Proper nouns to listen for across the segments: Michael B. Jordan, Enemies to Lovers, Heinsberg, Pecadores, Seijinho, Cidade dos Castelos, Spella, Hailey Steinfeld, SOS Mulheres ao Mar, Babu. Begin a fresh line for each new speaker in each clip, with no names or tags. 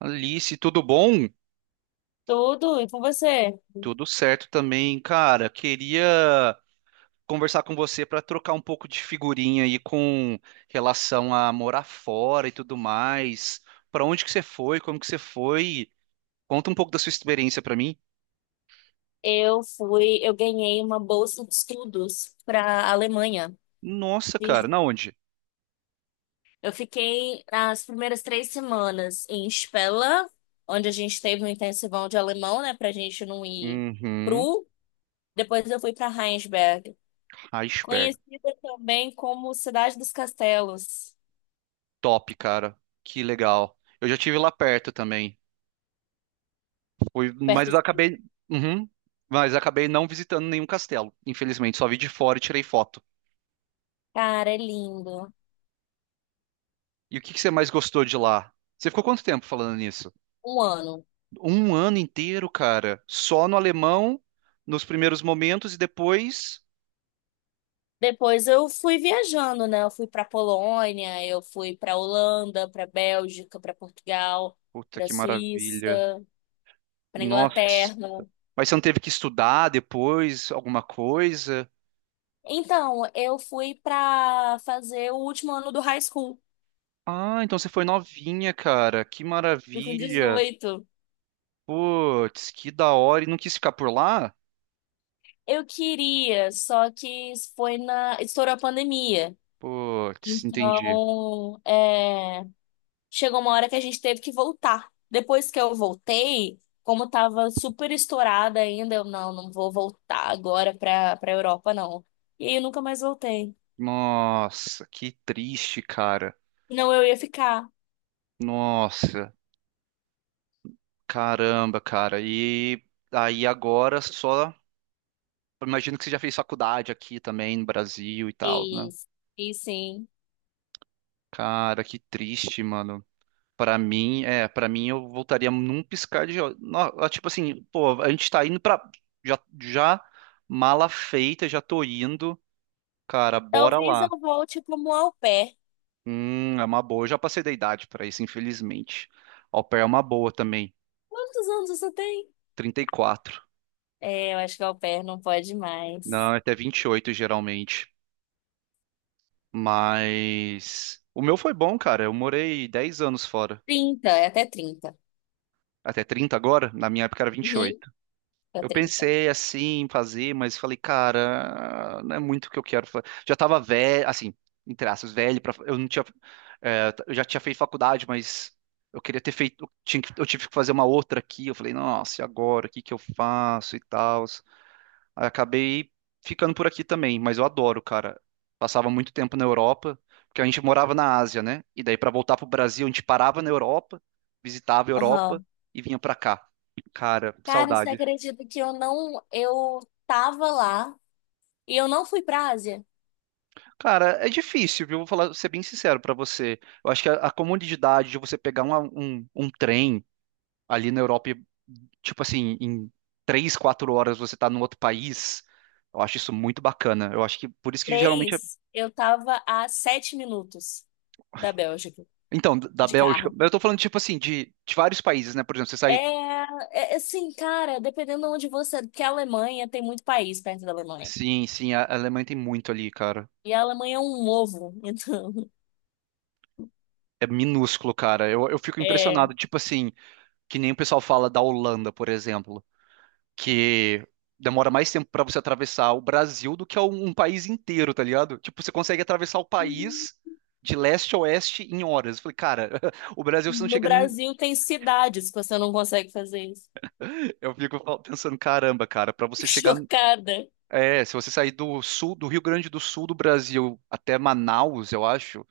Alice, tudo bom?
Tudo, e com você?
Tudo certo também, cara. Queria conversar com você para trocar um pouco de figurinha aí com relação a morar fora e tudo mais. Para onde que você foi? Como que você foi? Conta um pouco da sua experiência para mim.
Eu ganhei uma bolsa de estudos para a Alemanha.
Nossa,
E
cara, na onde?
eu fiquei as primeiras 3 semanas em Spella, onde a gente teve um intensivão de alemão, né, pra gente não ir
Uhum.
cru. Depois eu fui para Heinsberg,
Iceberg.
conhecida também como Cidade dos Castelos,
Top, cara. Que legal. Eu já tive lá perto também. Fui, mas
perto
eu
de.
acabei, uhum, mas acabei não visitando nenhum castelo. Infelizmente, só vi de fora e tirei foto.
Cara, é lindo.
E o que que você mais gostou de lá? Você ficou quanto tempo falando nisso?
Um ano.
Um ano inteiro, cara, só no alemão, nos primeiros momentos e depois.
Depois eu fui viajando, né? Eu fui para Polônia, eu fui para Holanda, para Bélgica, para Portugal,
Puta
para
que maravilha.
Suíça, para
Nossa.
Inglaterra.
Mas você não teve que estudar depois alguma coisa?
Então, eu fui para fazer o último ano do high school,
Ah, então você foi novinha, cara. Que
fui com
maravilha.
18.
Putz, que da hora. E não quis ficar por lá?
Eu queria, só que foi na estourou a pandemia.
Putz, entendi.
Então, chegou uma hora que a gente teve que voltar. Depois que eu voltei, como tava super estourada ainda, eu não, não vou voltar agora pra Europa, não. E aí eu nunca mais voltei.
Nossa, que triste, cara.
Não, eu ia ficar.
Nossa. Caramba, cara. E aí agora só. Imagino que você já fez faculdade aqui também no Brasil e tal, né?
Fiz, fiz sim.
Cara, que triste, mano. Pra mim, é, para mim eu voltaria num piscar de olhos. No- Tipo assim, pô, a gente tá indo pra. Já, já mala feita, já tô indo. Cara, bora
Talvez
lá.
eu volte como au pair.
É uma boa. Eu já passei da idade pra isso, infelizmente. Au pair é uma boa também.
Quantos anos você tem?
34.
É, eu acho que au pair não pode mais.
Não, é até 28 geralmente. Mas o meu foi bom, cara. Eu morei 10 anos fora.
30, é até 30.
Até 30 agora, na minha época era vinte e
Uhum,
oito.
até
Eu
30.
pensei assim em fazer, mas falei, cara, não é muito o que eu quero fazer. Já tava velho, assim, entre aspas, velho para eu não tinha é, eu já tinha feito faculdade, mas eu queria ter feito, eu tinha que- eu tive que fazer uma outra aqui. Eu falei, nossa, e agora? O que que eu faço e tal? Acabei ficando por aqui também, mas eu adoro, cara. Passava muito tempo na Europa, porque a gente morava na Ásia, né? E daí pra voltar pro Brasil, a gente parava na Europa, visitava a Europa
Aham.
e vinha pra cá. Cara,
Cara, você
saudade.
acredita que eu não. Eu tava lá e eu não fui pra Ásia?
Cara, é difícil, viu? Vou falar, ser bem sincero pra você. Eu acho que a comodidade de você pegar um trem ali na Europa, e, tipo assim, em três, quatro horas você tá num outro país, eu acho isso muito bacana. Eu acho que por isso que geralmente
Três eu tava a 7 minutos da Bélgica,
Então, d- da
de
Bélgica.
carro.
Eu tô falando, tipo assim, de vários países, né? Por exemplo, você
É,
sai.
assim, cara, dependendo de onde você. Porque a Alemanha tem muito país perto da Alemanha.
Sim, sim, a Alemanha tem muito ali, cara.
E a Alemanha é um ovo, então.
É minúsculo, cara. Eu fico
É.
impressionado, tipo assim, que nem o pessoal fala da Holanda, por exemplo, que demora mais tempo pra você atravessar o Brasil do que um país inteiro, tá ligado? Tipo, você consegue atravessar o país de leste a oeste em horas. Eu falei, cara, o Brasil você não
No
chega. Nem-
Brasil tem cidades que você não consegue fazer isso.
Eu fico fal- pensando, caramba, cara, pra você chegar.
Chocada.
É, se você sair do sul, do Rio Grande do Sul do Brasil até Manaus, eu acho,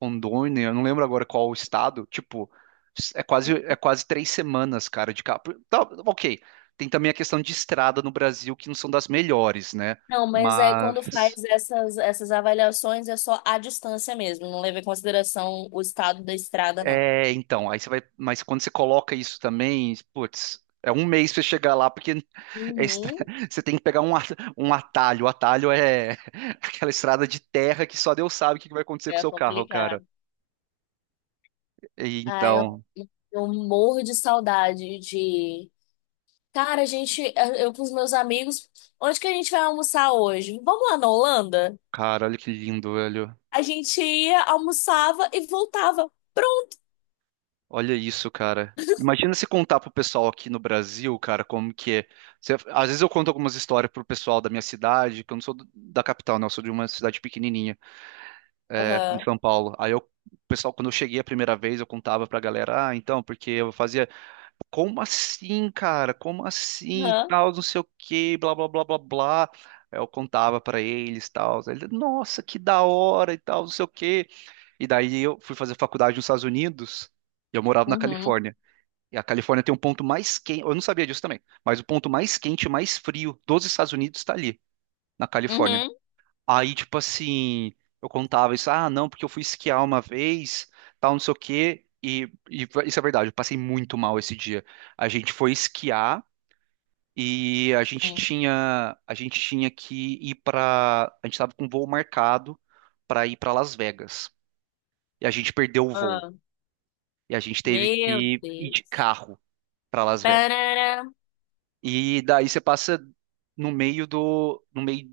Rondônia, eu não lembro agora qual o estado, tipo, é quase três semanas, cara, de carro. Tá, ok, tem também a questão de estrada no Brasil, que não são das melhores, né?
Não, mas aí quando
Mas,
faz essas avaliações é só a distância mesmo, não leva em consideração o estado da estrada, não.
é, então, aí você vai, mas quando você coloca isso também, putz, é um mês pra você chegar lá, porque é estra-
Uhum,
você tem que pegar um, at- um atalho, o atalho é aquela estrada de terra que só Deus sabe o que que vai acontecer com o
é
seu carro, cara.
complicado.
E
Ai, eu,
então,
eu morro de saudade de. Cara, a gente, eu com os meus amigos, onde que a gente vai almoçar hoje? Vamos lá na Holanda?
cara, olha que lindo, velho.
A gente ia, almoçava e voltava. Pronto!
Olha isso, cara. Imagina se contar pro pessoal aqui no Brasil, cara, como que é. Você- às vezes eu conto algumas histórias pro pessoal da minha cidade, que eu não sou do- da capital, não, eu sou de uma cidade pequenininha, é, aqui em
Aham,
São Paulo. Aí eu, o pessoal, quando eu cheguei a primeira vez, eu contava pra galera, ah, então, porque eu fazia, como assim, cara? Como assim?
aham,
Tal, não sei o quê, blá, blá, blá, blá, blá. Aí eu contava pra eles, tal. Aí eles, nossa, que da hora e tal, não sei o quê. E daí eu fui fazer faculdade nos Estados Unidos e eu morava na
uhum,
Califórnia. E a Califórnia tem um ponto mais quente, eu não sabia disso também, mas o ponto mais quente e mais frio dos Estados Unidos está ali, na Califórnia.
uhum,
Aí, tipo assim, eu contava isso, ah, não, porque eu fui esquiar uma vez, tal, não sei o quê, e isso é verdade, eu passei muito mal esse dia. A gente foi esquiar e
uhum.
a gente tinha que ir para, a gente estava com um voo marcado para ir para Las Vegas. E a gente perdeu o voo.
Ah,
E a gente teve
meu
que ir de
Deus.
carro para Las Vegas.
Parará.
E daí você passa no meio do, no meio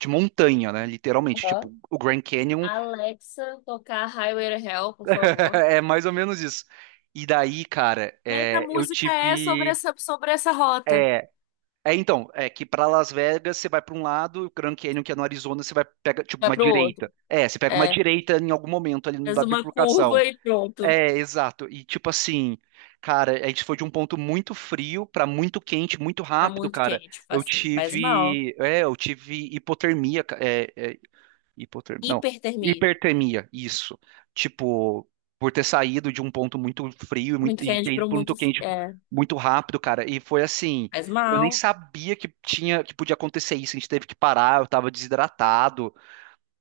de montanha, né? Literalmente,
Aham.
tipo, o Grand Canyon
Alexa, tocar Highway to Hell, por favor.
é mais ou menos isso. E daí, cara,
Mas a
é, eu
música é sobre
tive,
essa, sobre essa rota.
é, é então, é que para Las Vegas você vai para um lado, o Grand Canyon que é no Arizona você vai pega tipo
Vai
uma
pro outro.
direita. É, você pega uma
É,
direita em algum momento ali
faz
na
uma
bifurcação.
curva e pronto.
É, exato. E tipo assim, cara, a gente foi de um ponto muito frio pra muito quente, muito
Tá
rápido,
muito
cara.
quente, tipo
Eu
assim, faz mal.
tive, é, eu tive hipotermia, ca- é, é, hipotermia, não,
Hipertermia.
hipertermia, isso. Tipo, por ter saído de um ponto muito frio e, muito,
Muito
e
quente
ter
para
ido para
muito.
muito quente
É,
muito rápido, cara. E foi assim,
faz
eu nem
mal.
sabia que tinha, que podia acontecer isso. A gente teve que parar, eu tava desidratado.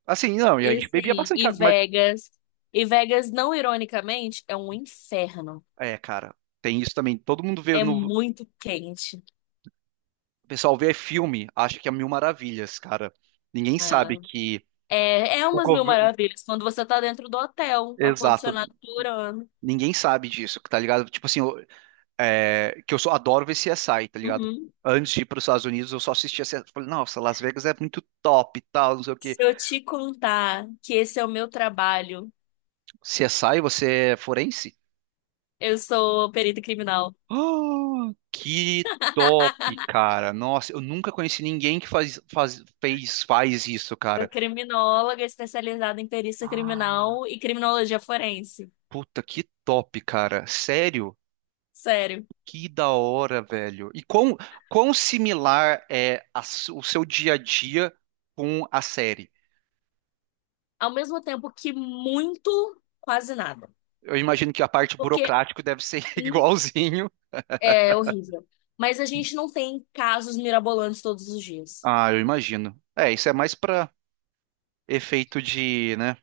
Assim, não, e a
E
gente bebia
assim,
bastante
e
água, mas
Vegas. E Vegas, não ironicamente, é um inferno.
é, cara, tem isso também. Todo mundo vê
É
no
muito quente,
O pessoal vê filme, acha que é mil maravilhas, cara. Ninguém
né?
sabe que
É
o
umas mil
governo.
maravilhas quando você tá dentro do hotel,
Exato.
ar-condicionado durando.
Ninguém sabe disso, tá ligado? Tipo assim, eu- é, que eu só adoro ver CSI, tá ligado?
Uhum.
Antes de ir para os Estados Unidos, eu só assistia CSI. Falei, nossa, Las Vegas é muito top e tal, não sei o quê.
Se eu te contar que esse é o meu trabalho,
CSI, você é forense?
eu sou perita criminal.
Ah, que top, cara. Nossa, eu nunca conheci ninguém que faz, faz, fez, faz isso,
Sou
cara.
criminóloga especializada em perícia
Ah,
criminal e criminologia forense.
puta, que top, cara. Sério?
Sério.
Que da hora, velho. E quão, quão similar é a s- o seu dia a dia com a série?
Ao mesmo tempo que muito, quase nada.
Eu imagino que a parte
Porque
burocrática deve ser
hum,
igualzinho.
é horrível. Mas a gente não tem casos mirabolantes todos os dias.
Ah, eu imagino. É, isso é mais pra efeito de, né?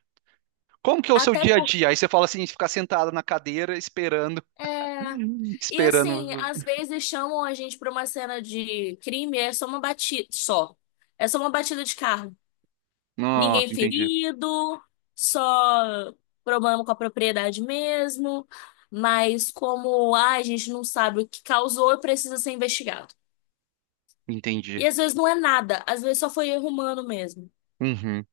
Como que é o seu
Até
dia a
porque.
dia? Aí você fala assim, ficar sentado na cadeira esperando,
É... E assim,
esperando.
às vezes chamam a gente pra uma cena de crime, é só uma batida. Só. É só uma batida de carro. Ninguém
Nossa, entendi.
ferido, só problema com a propriedade mesmo. Mas como a gente não sabe o que causou, precisa ser investigado. E
Entendi.
às vezes não é nada, às vezes só foi erro humano mesmo.
Uhum.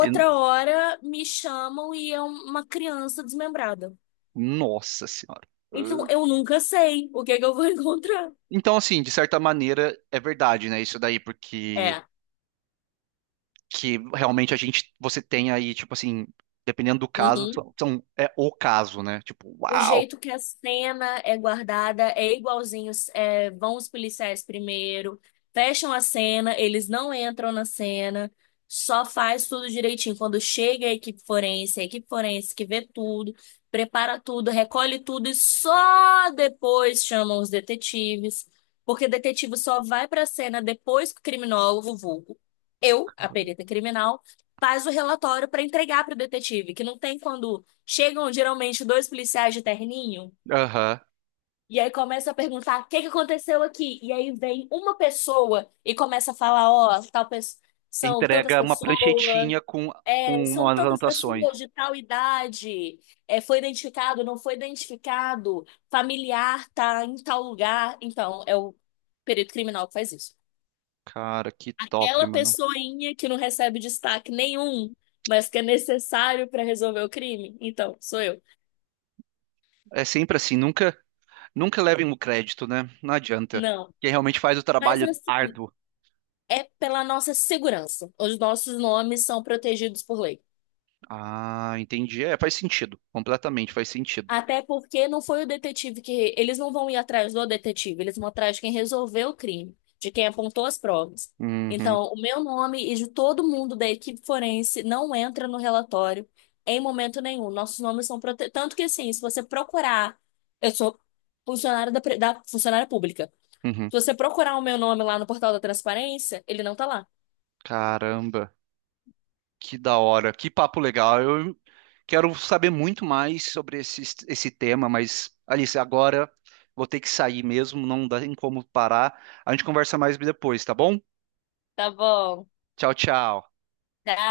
E-
hora me chamam e é uma criança desmembrada.
Nossa senhora.
Então eu nunca sei o que é que eu vou encontrar.
Então, assim, de certa maneira, é verdade, né? Isso daí, porque
É.
que realmente a gente você tem aí, tipo assim, dependendo do caso,
Uhum.
são, são- é o caso, né? Tipo,
O
uau!
jeito que a cena é guardada é igualzinho. Vão os policiais primeiro, fecham a cena, eles não entram na cena, só faz tudo direitinho. Quando chega a equipe forense que vê tudo, prepara tudo, recolhe tudo e só depois chamam os detetives, porque detetive só vai para a cena depois que o criminólogo, vulgo, eu, a perita criminal, faz o relatório para entregar para o detetive, que não tem quando. Chegam geralmente dois policiais de terninho
Aham.
e aí começa a perguntar o que que aconteceu aqui. E aí vem uma pessoa e começa a falar, ó, tal pessoa. São tantas
Entrega uma
pessoas,
pranchetinha
é,
com
são
umas
tantas
anotações.
pessoas de tal idade, foi identificado, não foi identificado, familiar tá em tal lugar. Então, é o perito criminal que faz isso.
Cara, que top,
Aquela
mano.
pessoinha que não recebe destaque nenhum, mas que é necessário para resolver o crime, então, sou eu.
É sempre assim, nunca nunca levem o crédito, né? Não adianta.
Não.
Quem realmente faz o
Mas
trabalho
assim,
árduo.
é pela nossa segurança. Os nossos nomes são protegidos por lei.
Ah, entendi. É, faz sentido. Completamente faz sentido.
Até porque não foi o detetive que. Eles não vão ir atrás do detetive, eles vão atrás de quem resolveu o crime, de quem apontou as provas.
Uhum,
Então, o meu nome e de todo mundo da equipe forense não entra no relatório em momento nenhum. Nossos nomes são protegidos. Tanto que, assim, se você procurar. Eu sou funcionária da funcionária pública.
uhum.
Se você procurar o meu nome lá no portal da transparência, ele não tá lá,
Caramba. Que da hora, que papo legal. Eu quero saber muito mais sobre esse, esse tema, mas Alice, agora vou ter que sair mesmo, não dá em como parar. A gente conversa mais depois, tá bom?
tá bom?
Tchau, tchau.
Tchau.